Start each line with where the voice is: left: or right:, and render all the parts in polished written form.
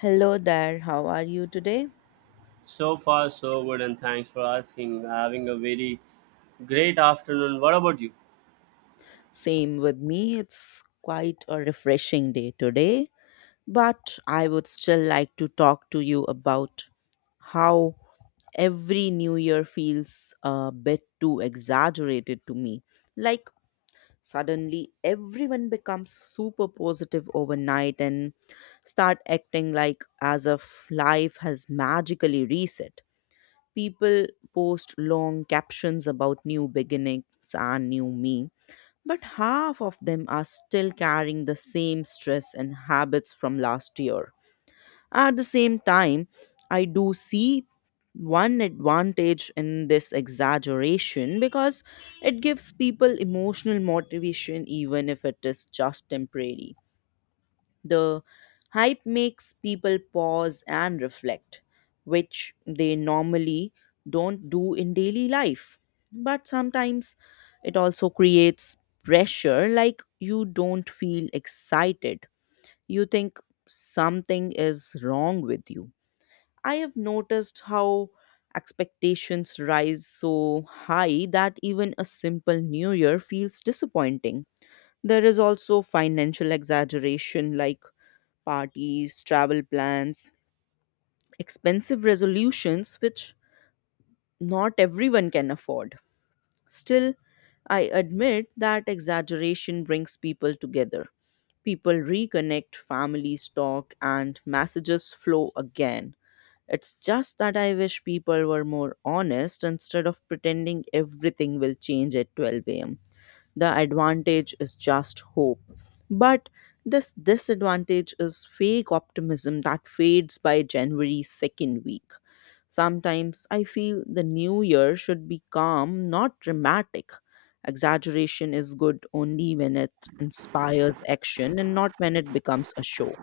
left: Hello there, how are you today?
right: So far, so good, and thanks for asking. Having a very great afternoon. What about you?
left: Same with me, it's quite a refreshing day today, but I would still like to talk to you about how every new year feels a bit too exaggerated to me. Like, suddenly everyone becomes super positive overnight and start acting like as if life has magically reset. People post long captions about new beginnings and new me. But half of them are still carrying the same stress and habits from last year. At the same time, I do see one advantage in this exaggeration because it gives people emotional motivation even if it is just temporary. The hype makes people pause and reflect, which they normally don't do in daily life. But sometimes it also creates pressure, like you don't feel excited. You think something is wrong with you. I have noticed how expectations rise so high that even a simple new year feels disappointing. There is also financial exaggeration, like parties, travel plans, expensive resolutions, which not everyone can afford. Still, I admit that exaggeration brings people together. People reconnect, families talk, and messages flow again. It's just that I wish people were more honest instead of pretending everything will change at 12 a.m. The advantage is just hope. But this disadvantage is fake optimism that fades by January 2nd week. Sometimes I feel the new year should be calm, not dramatic. Exaggeration is good only when it inspires action and not when it becomes a show.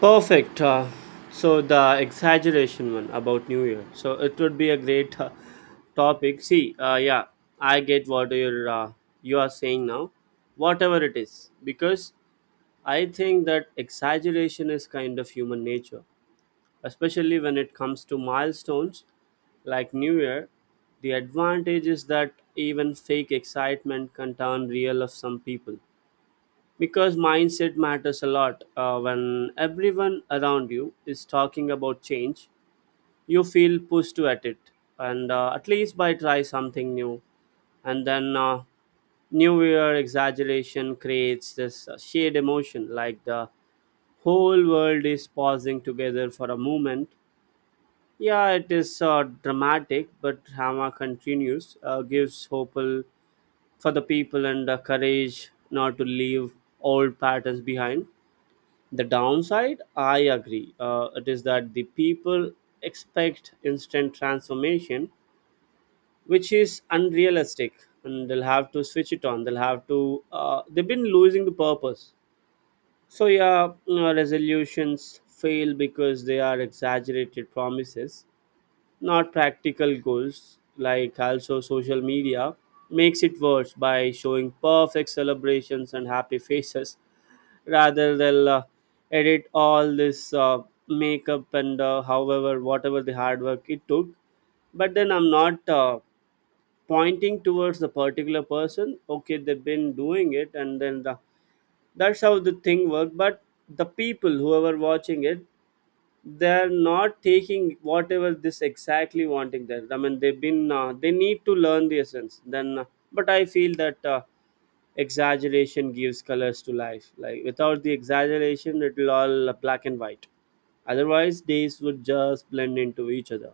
right: Perfect. The exaggeration one about New Year. So, it would be a great topic. See, yeah, I get what you are saying now, whatever it is, because I think that exaggeration is kind of human nature, especially when it comes to milestones like New Year. The advantage is that even fake excitement can turn real of some people because mindset matters a lot. When everyone around you is talking about change, you feel pushed to at it, and at least by try something new. And then New Year exaggeration creates this shared emotion, like the whole world is pausing together for a moment. Yeah, it is dramatic, but drama continues, gives hope for the people and the courage not to leave old patterns behind. The downside, I agree, it is that the people expect instant transformation, which is unrealistic, and they'll have to switch it on. They'll have to, they've been losing the purpose. So, yeah, resolutions fail because they are exaggerated promises, not practical goals. Like also social media makes it worse by showing perfect celebrations and happy faces rather they'll edit all this makeup and however whatever the hard work it took. But then I'm not pointing towards the particular person. Okay, they've been doing it and then the, that's how the thing worked. But the people whoever watching it, they're not taking whatever this exactly wanting. There, I mean they've been they need to learn the essence. Then but I feel that exaggeration gives colors to life. Like without the exaggeration it'll all black and white, otherwise days would just blend into each other.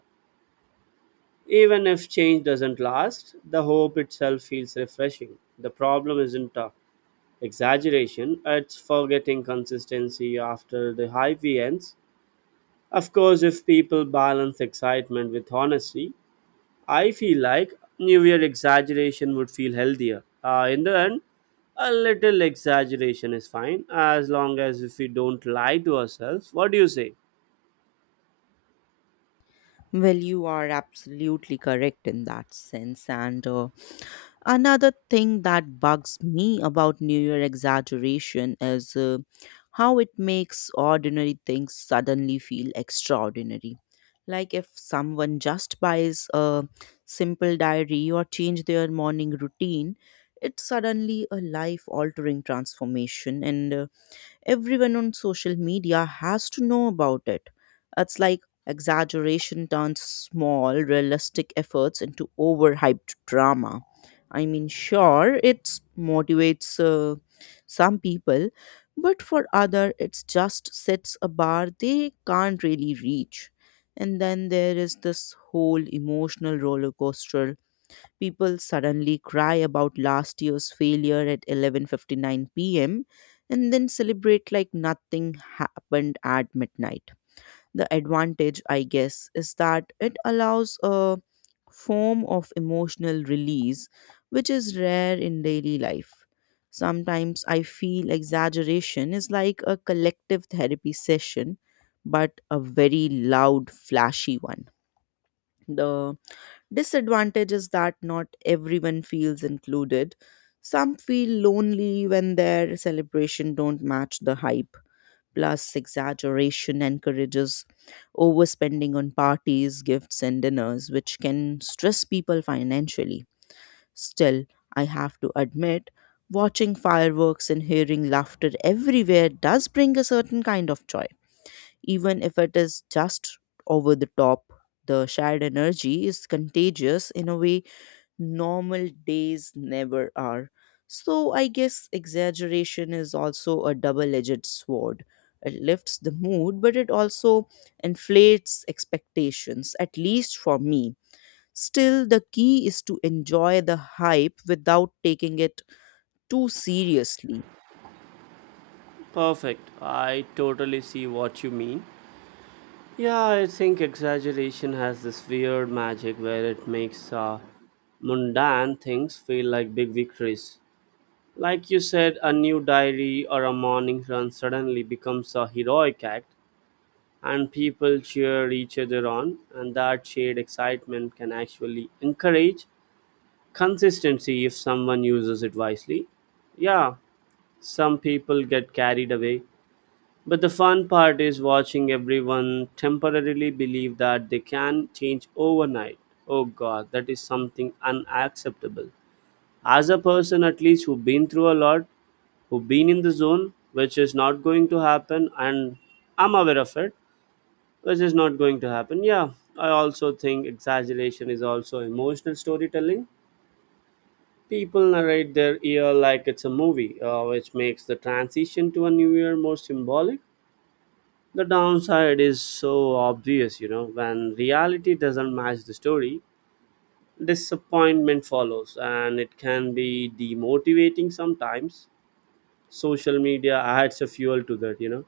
right: Even if change doesn't last, the hope itself feels refreshing. The problem isn't exaggeration, it's forgetting consistency after the high ends. Of course, if people balance excitement with honesty, I feel like New Year exaggeration would feel healthier. In the end, a little exaggeration is fine as long as if we don't lie to ourselves. What do you say?
left: Well, you are absolutely correct in that sense. And another thing that bugs me about New Year exaggeration is how it makes ordinary things suddenly feel extraordinary. Like if someone just buys a simple diary or change their morning routine, it's suddenly a life altering transformation. And everyone on social media has to know about it. It's like exaggeration turns small, realistic efforts into overhyped drama. I mean, sure, it motivates some people, but for other, it just sets a bar they can't really reach. And then there is this whole emotional roller coaster. People suddenly cry about last year's failure at 11:59 p.m. and then celebrate like nothing happened at midnight. The advantage, I guess, is that it allows a form of emotional release which is rare in daily life. Sometimes I feel exaggeration is like a collective therapy session, but a very loud, flashy one. The disadvantage is that not everyone feels included. Some feel lonely when their celebration don't match the hype. Plus, exaggeration encourages overspending on parties, gifts, and dinners, which can stress people financially. Still, I have to admit, watching fireworks and hearing laughter everywhere does bring a certain kind of joy. Even if it is just over the top, the shared energy is contagious in a way normal days never are. So I guess exaggeration is also a double edged sword. It lifts the mood, but it also inflates expectations, at least for me. Still, the key is to enjoy the hype without taking it too seriously.
right: Perfect. I totally see what you mean. Yeah, I think exaggeration has this weird magic where it makes mundane things feel like big victories. Like you said, a new diary or a morning run suddenly becomes a heroic act, and people cheer each other on, and that shared excitement can actually encourage consistency if someone uses it wisely. Yeah, some people get carried away, but the fun part is watching everyone temporarily believe that they can change overnight. Oh god, that is something unacceptable. As a person, at least, who've been through a lot, who've been in the zone, which is not going to happen, and I'm aware of it, which is not going to happen. Yeah, I also think exaggeration is also emotional storytelling. People narrate their year like it's a movie, which makes the transition to a new year more symbolic. The downside is so obvious, you know, when reality doesn't match the story, disappointment follows and it can be demotivating sometimes. Social media adds a fuel to that, you know,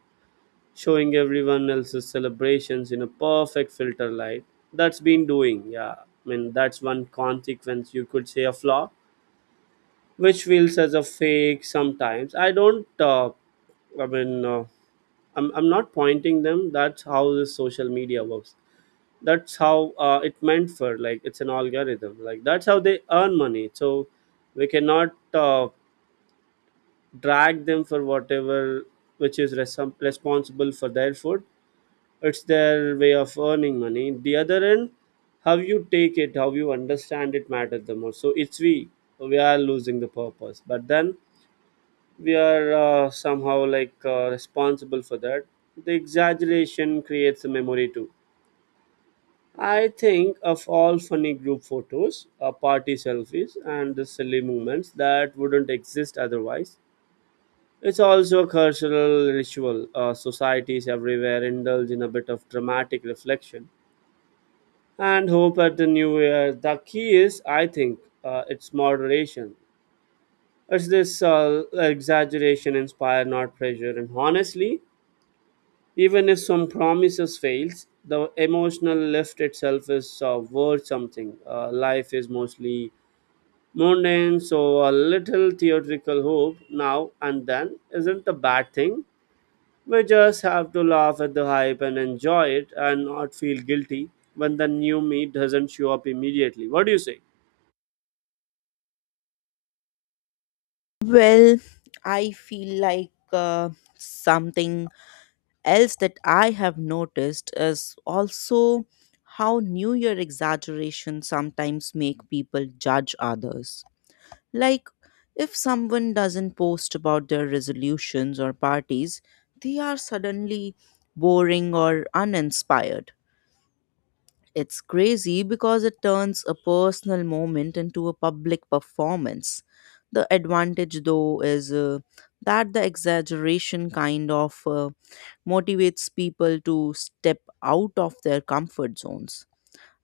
right: showing everyone else's celebrations in a perfect filter light. That's been doing, yeah. I mean, that's one consequence you could say a flaw, which feels as a fake sometimes. I mean, uh, I'm not pointing them. That's how the social media works. That's how it meant for, like, it's an algorithm. Like, that's how they earn money. So we cannot drag them for whatever which is responsible for their food. It's their way of earning money. The other end, how you take it, how you understand it matters the most. So it's we are losing the purpose, but then we are somehow like responsible for that. The exaggeration creates a memory too. I think of all funny group photos, party selfies and the silly moments that wouldn't exist otherwise. It's also a cultural ritual. Societies everywhere indulge in a bit of dramatic reflection and hope at the new year. The key is, I think, it's moderation. It's this exaggeration inspired, not pressure. And honestly, even if some promises fails, the emotional lift itself is worth something. Life is mostly mundane, so a little theatrical hope now and then isn't a bad thing. We just have to laugh at the hype and enjoy it and not feel guilty when the new me doesn't show up immediately. What do you say?
left: Well, I feel like something else that I have noticed is also how New Year exaggeration sometimes make people judge others. Like if someone doesn't post about their resolutions or parties, they are suddenly boring or uninspired. It's crazy because it turns a personal moment into a public performance. The advantage, though, is that the exaggeration kind of motivates people to step out of their comfort zones.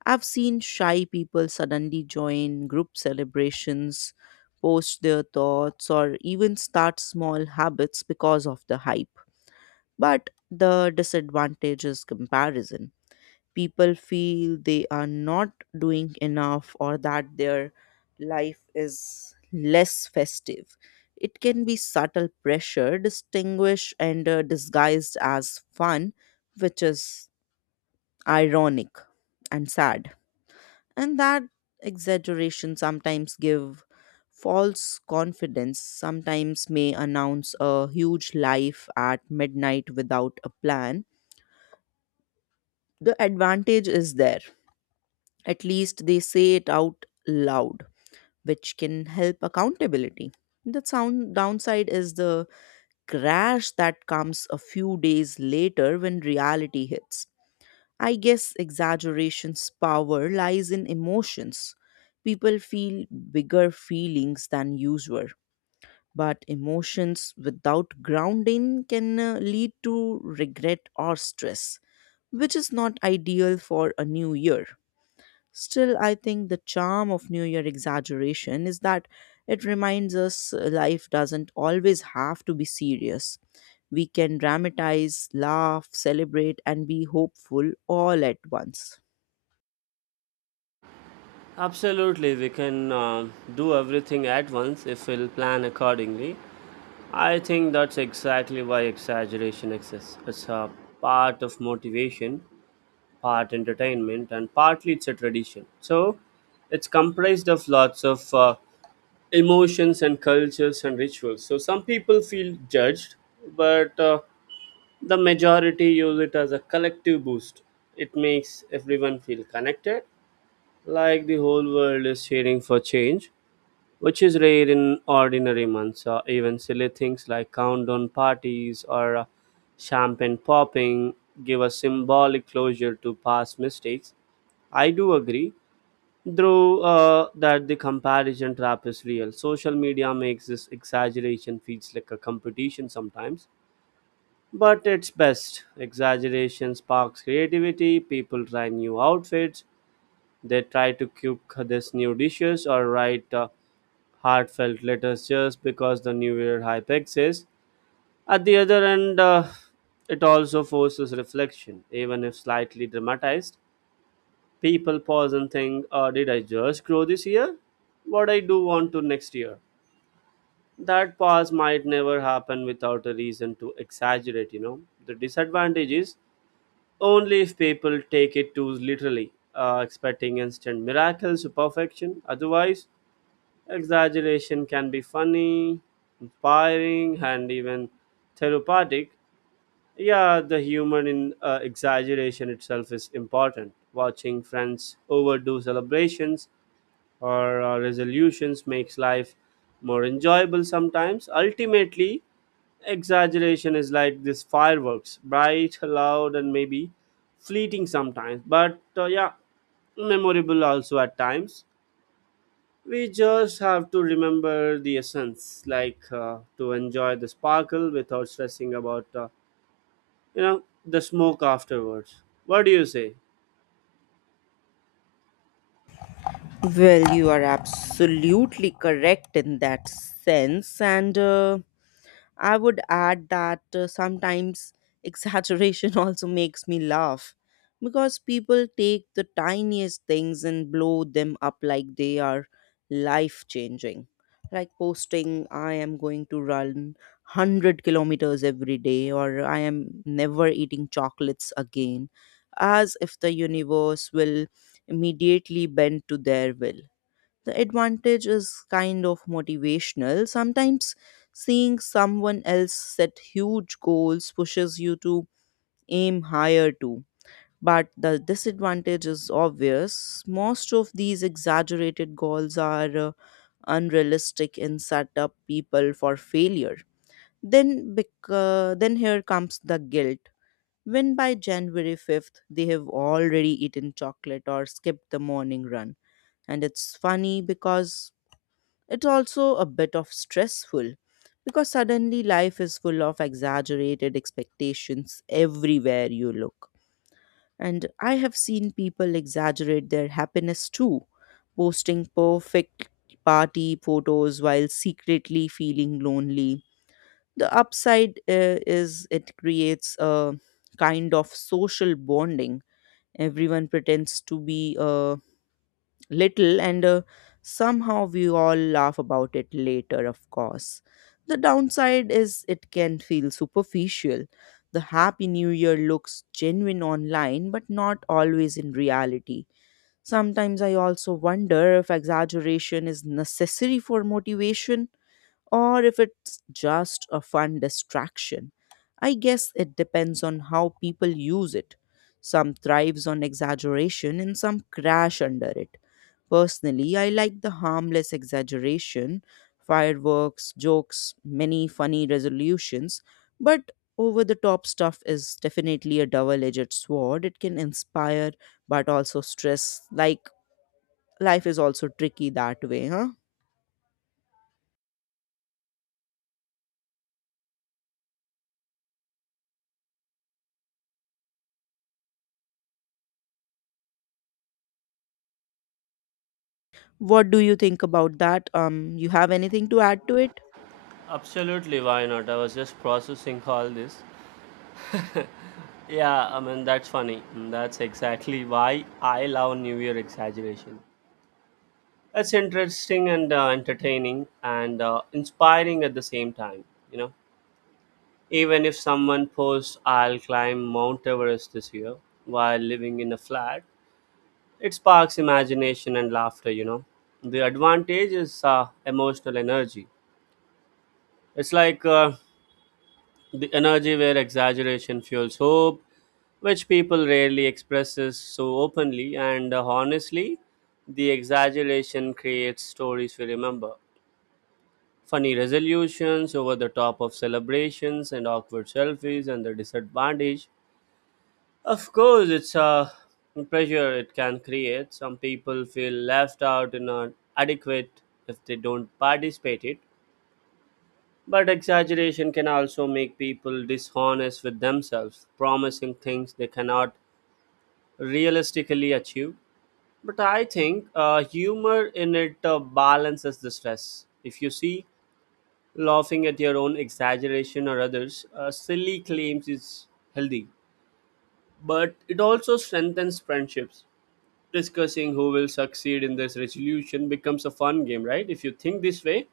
left: I've seen shy people suddenly join group celebrations, post their thoughts, or even start small habits because of the hype. But the disadvantage is comparison. People feel they are not doing enough or that their life is less festive. It can be subtle pressure, distinguished and disguised as fun, which is ironic and sad. And that exaggeration sometimes give false confidence. Sometimes may announce a huge life at midnight without a plan. The advantage is there. At least they say it out loud, which can help accountability. The sound downside is the crash that comes a few days later when reality hits. I guess exaggeration's power lies in emotions. People feel bigger feelings than usual, but emotions without grounding can lead to regret or stress, which is not ideal for a new year. Still, I think the charm of New Year exaggeration is that it reminds us life doesn't always have to be serious. We can dramatize, laugh, celebrate, and be hopeful all at once.
right: Absolutely, we can do everything at once if we'll plan accordingly. I think that's exactly why exaggeration exists. It's a part of motivation, part entertainment, and partly it's a tradition. So it's comprised of lots of emotions and cultures and rituals. So some people feel judged, but the majority use it as a collective boost. It makes everyone feel connected, like the whole world is cheering for change, which is rare in ordinary months. Even silly things like countdown parties or champagne popping give a symbolic closure to past mistakes. I do agree, though, that the comparison trap is real. Social media makes this exaggeration feels like a competition sometimes. But it's best. Exaggeration sparks creativity. People try new outfits. They try to cook these new dishes or write heartfelt letters just because the new year hype exists. At the other end, it also forces reflection, even if slightly dramatized. People pause and think, did I just grow this year? What I do want to next year? That pause might never happen without a reason to exaggerate, you know. The disadvantage is only if people take it too literally, expecting instant miracles or perfection. Otherwise, exaggeration can be funny, inspiring, and even therapeutic. Yeah, the humor in exaggeration itself is important. Watching friends overdo celebrations or resolutions makes life more enjoyable sometimes. Ultimately, exaggeration is like this fireworks bright loud and maybe fleeting sometimes, but yeah, memorable also at times. We just have to remember the essence, like to enjoy the sparkle without stressing about, you know, the smoke afterwards. What do you say?
left: Well, you are absolutely correct in that sense. And I would add that sometimes exaggeration also makes me laugh because people take the tiniest things and blow them up like they are life changing. Like posting, I am going to run 100 kilometers every day, or I am never eating chocolates again, as if the universe will immediately bend to their will. The advantage is kind of motivational. Sometimes seeing someone else set huge goals pushes you to aim higher too. But the disadvantage is obvious. Most of these exaggerated goals are unrealistic and set up people for failure. Then here comes the guilt. When by January 5th they have already eaten chocolate or skipped the morning run. And it's funny because it's also a bit of stressful because suddenly life is full of exaggerated expectations everywhere you look. And I have seen people exaggerate their happiness too, posting perfect party photos while secretly feeling lonely. The upside is it creates a kind of social bonding. Everyone pretends to be a little and somehow we all laugh about it later. Of course, the downside is it can feel superficial. The happy new year looks genuine online but not always in reality. Sometimes I also wonder if exaggeration is necessary for motivation or if it's just a fun distraction. I guess it depends on how people use it. Some thrives on exaggeration and some crash under it. Personally, I like the harmless exaggeration, fireworks, jokes, many funny resolutions, but over the top stuff is definitely a double edged sword. It can inspire but also stress. Like life is also tricky that way, huh? What do you think about that? You have anything to add to it?
right: Absolutely, why not? I was just processing all this. Yeah, I mean, that's funny. Mm, that's exactly why I love New Year exaggeration. It's interesting and entertaining and inspiring at the same time, you know. Even if someone posts, I'll climb Mount Everest this year while living in a flat, it sparks imagination and laughter, you know. The advantage is emotional energy. It's like the energy where exaggeration fuels hope, which people rarely expresses so openly and honestly. The exaggeration creates stories we remember. Funny resolutions, over the top of celebrations, and awkward selfies, and the disadvantage, of course, it's a pressure it can create. Some people feel left out and not adequate if they don't participate it. But exaggeration can also make people dishonest with themselves, promising things they cannot realistically achieve. But I think humor in it balances the stress. If you see laughing at your own exaggeration or others, silly claims is healthy, but it also strengthens friendships. Discussing who will succeed in this resolution becomes a fun game, right? If you think this way,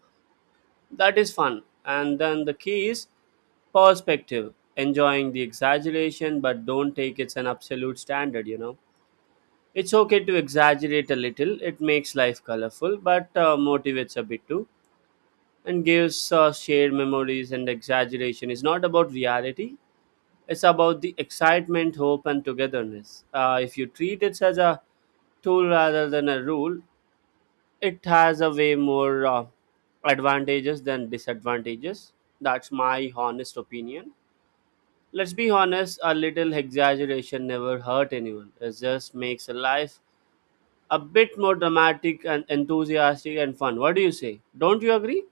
right: that is fun. And then the key is perspective, enjoying the exaggeration, but don't take it as an absolute standard, you know. It's okay to exaggerate a little, it makes life colorful, but motivates a bit too, and gives shared memories. And exaggeration is not about reality, it's about the excitement, hope, and togetherness. If you treat it as a tool rather than a rule, it has a way more advantages than disadvantages. That's my honest opinion. Let's be honest, a little exaggeration never hurt anyone, it just makes a life a bit more dramatic and enthusiastic and fun. What do you say? Don't you agree?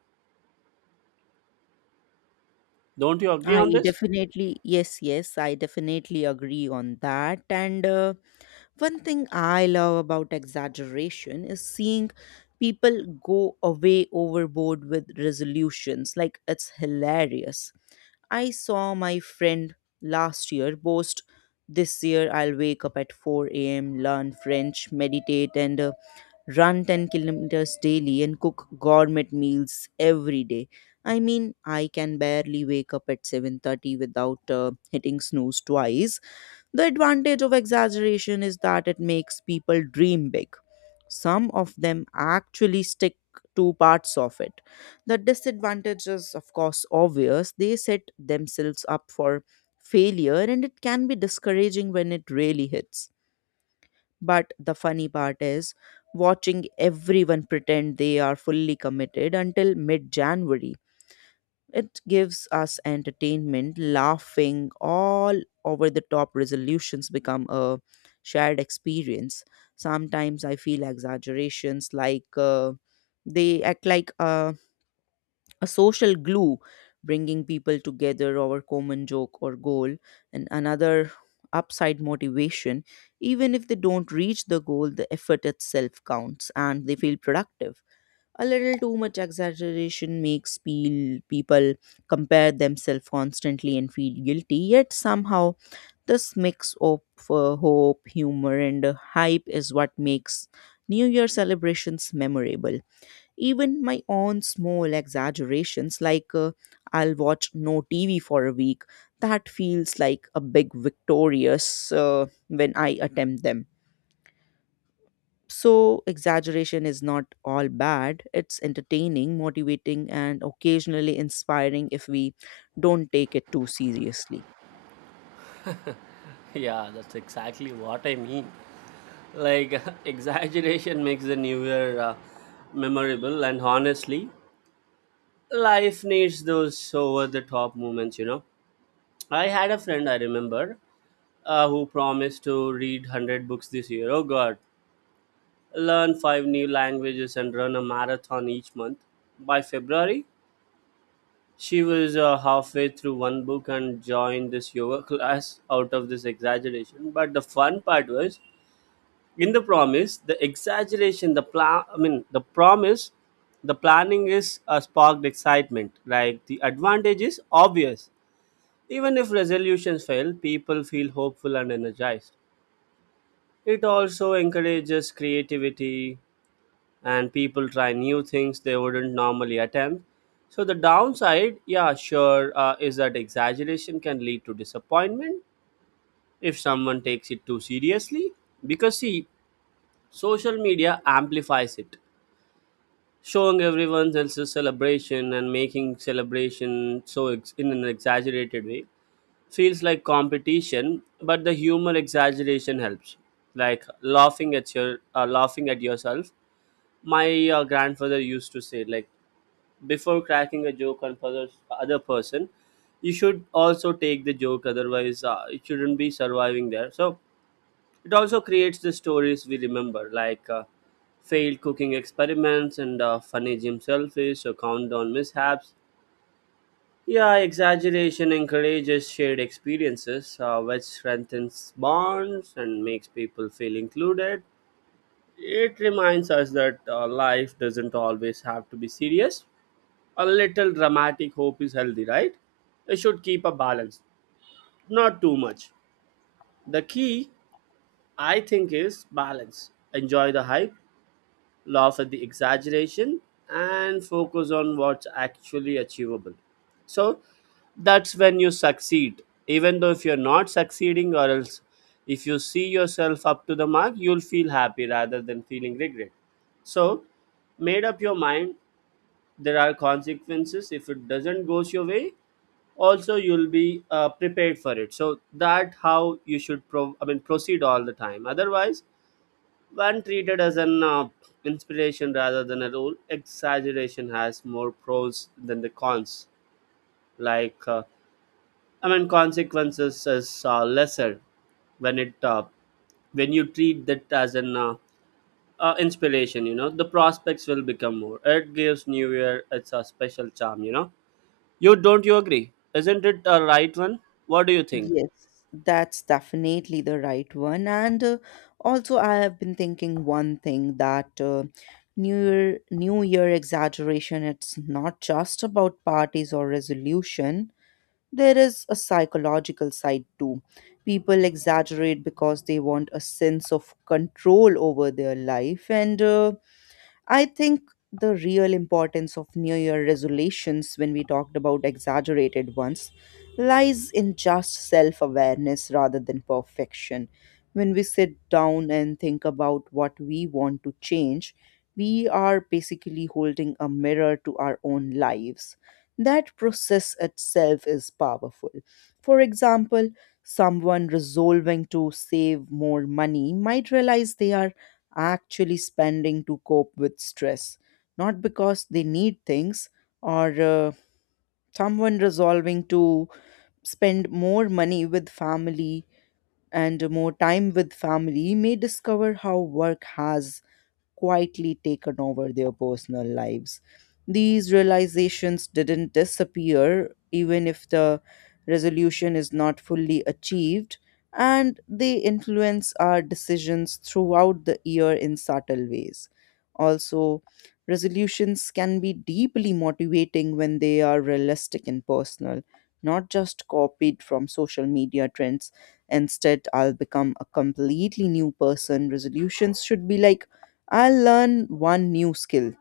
right: Don't you agree on this?
left: Yes, yes, I definitely agree on that. And one thing I love about exaggeration is seeing people go away overboard with resolutions. Like, it's hilarious. I saw my friend last year boast, This year I'll wake up at 4 a.m., learn French, meditate, and run 10 kilometers daily, and cook gourmet meals every day. I mean, I can barely wake up at 7:30 without hitting snooze twice. The advantage of exaggeration is that it makes people dream big. Some of them actually stick to parts of it. The disadvantage is, of course, obvious. They set themselves up for failure, and it can be discouraging when it really hits. But the funny part is watching everyone pretend they are fully committed until mid January. It gives us entertainment, laughing, all over the top resolutions become a shared experience. Sometimes I feel exaggerations like they act like a social glue, bringing people together over common joke or goal. And another upside, motivation. Even if they don't reach the goal, the effort itself counts and they feel productive. A little too much exaggeration makes peel people compare themselves constantly and feel guilty. Yet somehow this mix of hope, humor, and hype is what makes new year celebrations memorable. Even my own small exaggerations, like I'll watch no TV for a week, that feels like a big victorious when I attempt them. So, exaggeration is not all bad. It's entertaining, motivating, and occasionally inspiring if we don't take it too seriously.
right: Yeah, that's exactly what I mean. Like exaggeration makes the new year memorable and honestly life needs those over the top moments, you know. I had a friend I remember who promised to read 100 books this year. Oh god, learn five new languages and run a marathon each month. By February, she was halfway through one book and joined this yoga class out of this exaggeration. But the fun part was in the promise, the exaggeration, the plan, I mean, the promise, the planning is sparked excitement. Like the advantage is obvious. Even if resolutions fail, people feel hopeful and energized. It also encourages creativity and people try new things they wouldn't normally attempt. So, the downside, yeah, sure, is that exaggeration can lead to disappointment if someone takes it too seriously. Because, see, social media amplifies it, showing everyone else's celebration and making celebration so in an exaggerated way feels like competition, but the humor exaggeration helps. Like laughing at yourself. My grandfather used to say like before cracking a joke on other person, you should also take the joke, otherwise it shouldn't be surviving there. So it also creates the stories we remember, like failed cooking experiments and funny gym selfies or countdown mishaps. Yeah, exaggeration encourages shared experiences, which strengthens bonds and makes people feel included. It reminds us that life doesn't always have to be serious. A little dramatic hope is healthy, right? It should keep a balance, not too much. The key, I think, is balance. Enjoy the hype, laugh at the exaggeration, and focus on what's actually achievable. So that's when you succeed. Even though if you're not succeeding, or else if you see yourself up to the mark, you'll feel happy rather than feeling regret. So, made up your mind. There are consequences if it doesn't goes your way. Also, you'll be prepared for it. So that how you should I mean proceed all the time. Otherwise, when treated as an inspiration rather than a rule, exaggeration has more pros than the cons. Like, I mean, consequences is lesser when it when you treat that as an inspiration. You know, the prospects will become more. It gives New Year it's a special charm. You know, you don't you agree? Isn't it a right one? What do you think?
left: Yes, that's definitely the right one. And also, I have been thinking one thing that New Year exaggeration, it's not just about parties or resolution. There is a psychological side too. People exaggerate because they want a sense of control over their life. And I think the real importance of New Year resolutions, when we talked about exaggerated ones, lies in just self awareness rather than perfection. When we sit down and think about what we want to change, we are basically holding a mirror to our own lives. That process itself is powerful. For example, someone resolving to save more money might realize they are actually spending to cope with stress, not because they need things, or someone resolving to spend more money with family and more time with family may discover how work has quietly taken over their personal lives. These realizations didn't disappear, even if the resolution is not fully achieved, and they influence our decisions throughout the year in subtle ways. Also, resolutions can be deeply motivating when they are realistic and personal, not just copied from social media trends. Instead, I'll become a completely new person. Resolutions should be like, I'll learn one new skill.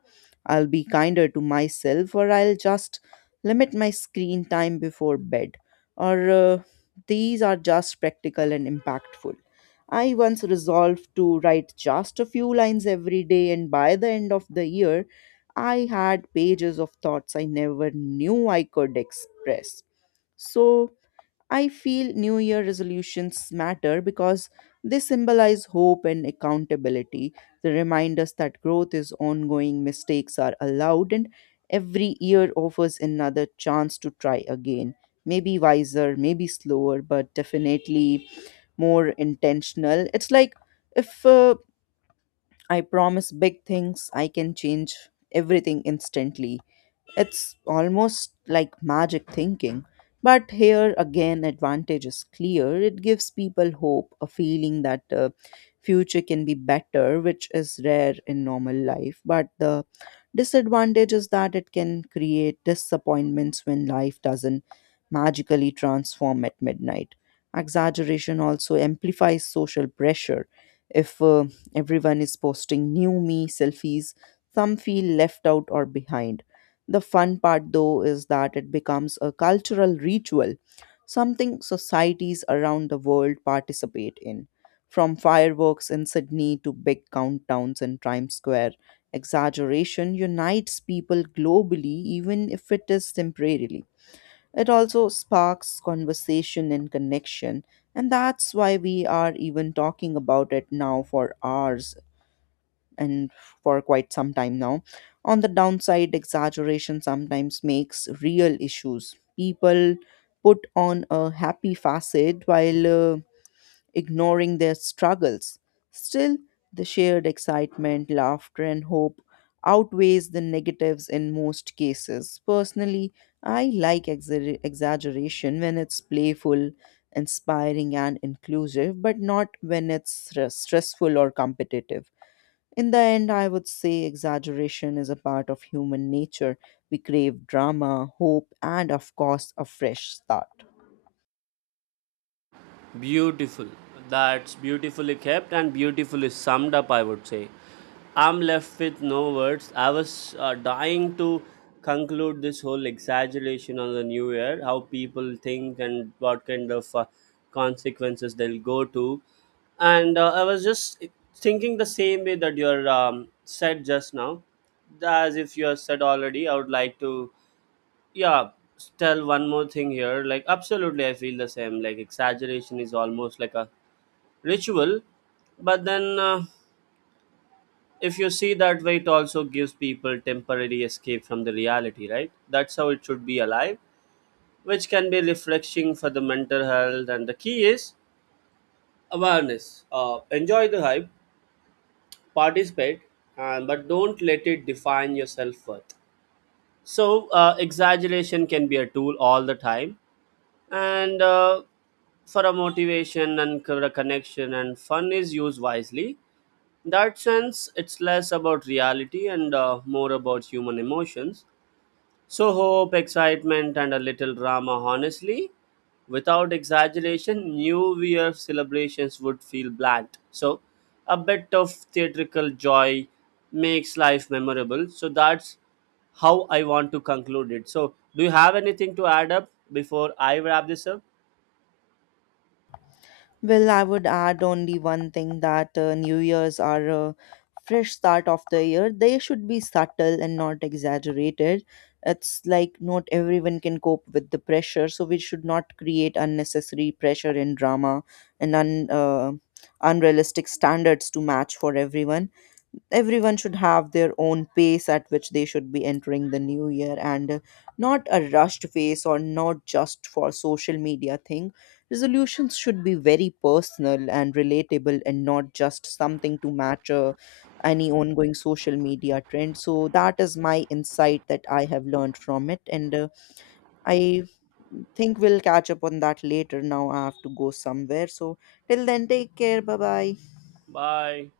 left: I'll be kinder to myself, or I'll just limit my screen time before bed. Or these are just practical and impactful. I once resolved to write just a few lines every day, and by the end of the year, I had pages of thoughts I never knew I could express. So, I feel New Year resolutions matter because they symbolize hope and accountability. They remind us that growth is ongoing, mistakes are allowed, and every year offers another chance to try again. Maybe wiser, maybe slower, but definitely more intentional. It's like if I promise big things, I can change everything instantly. It's almost like magic thinking. But here again, advantage is clear. It gives people hope, a feeling that future can be better, which is rare in normal life. But the disadvantage is that it can create disappointments when life doesn't magically transform at midnight. Exaggeration also amplifies social pressure. If everyone is posting new me selfies, some feel left out or behind. The fun part, though, is that it becomes a cultural ritual, something societies around the world participate in. From fireworks in Sydney to big countdowns in Times Square, exaggeration unites people globally, even if it is temporarily. It also sparks conversation and connection, and that's why we are even talking about it now for hours and for quite some time now. On the downside, exaggeration sometimes makes real issues. People put on a happy facade while ignoring their struggles. Still, the shared excitement, laughter, and hope outweighs the negatives in most cases. Personally, I like exaggeration when it's playful, inspiring, and inclusive, but not when it's stressful or competitive. In the end, I would say exaggeration is a part of human nature. We crave drama, hope, and of course, a fresh start.
right: Beautiful. That's beautifully kept and beautifully summed up, I would say. I'm left with no words. I was dying to conclude this whole exaggeration on the new year, how people think and what kind of consequences they'll go to. And I was just thinking the same way that you're said just now, as if you have said already. I would like to yeah tell one more thing here. Like absolutely I feel the same, like exaggeration is almost like a ritual, but then if you see that way it also gives people temporary escape from the reality, right? That's how it should be alive, which can be refreshing for the mental health. And the key is awareness, enjoy the hype, participate, but don't let it define your self-worth. So exaggeration can be a tool all the time, and for a motivation and a connection and fun is used wisely. In that sense it's less about reality and more about human emotions. So hope, excitement, and a little drama, honestly, without exaggeration new year celebrations would feel bland. So a bit of theatrical joy makes life memorable. So that's how I want to conclude it. So do you have anything to add up before I wrap this up?
left: Well, I would add only one thing that New Year's are a fresh start of the year. They should be subtle and not exaggerated. It's like not everyone can cope with the pressure, so we should not create unnecessary pressure and drama and unrealistic standards to match for everyone. Everyone should have their own pace at which they should be entering the new year, and not a rushed pace or not just for social media thing. Resolutions should be very personal and relatable and not just something to match any ongoing social media trend. So that is my insight that I have learned from it, and I think we'll catch up on that later. Now I have to go somewhere, so till then, take care. Bye bye.
right: Bye.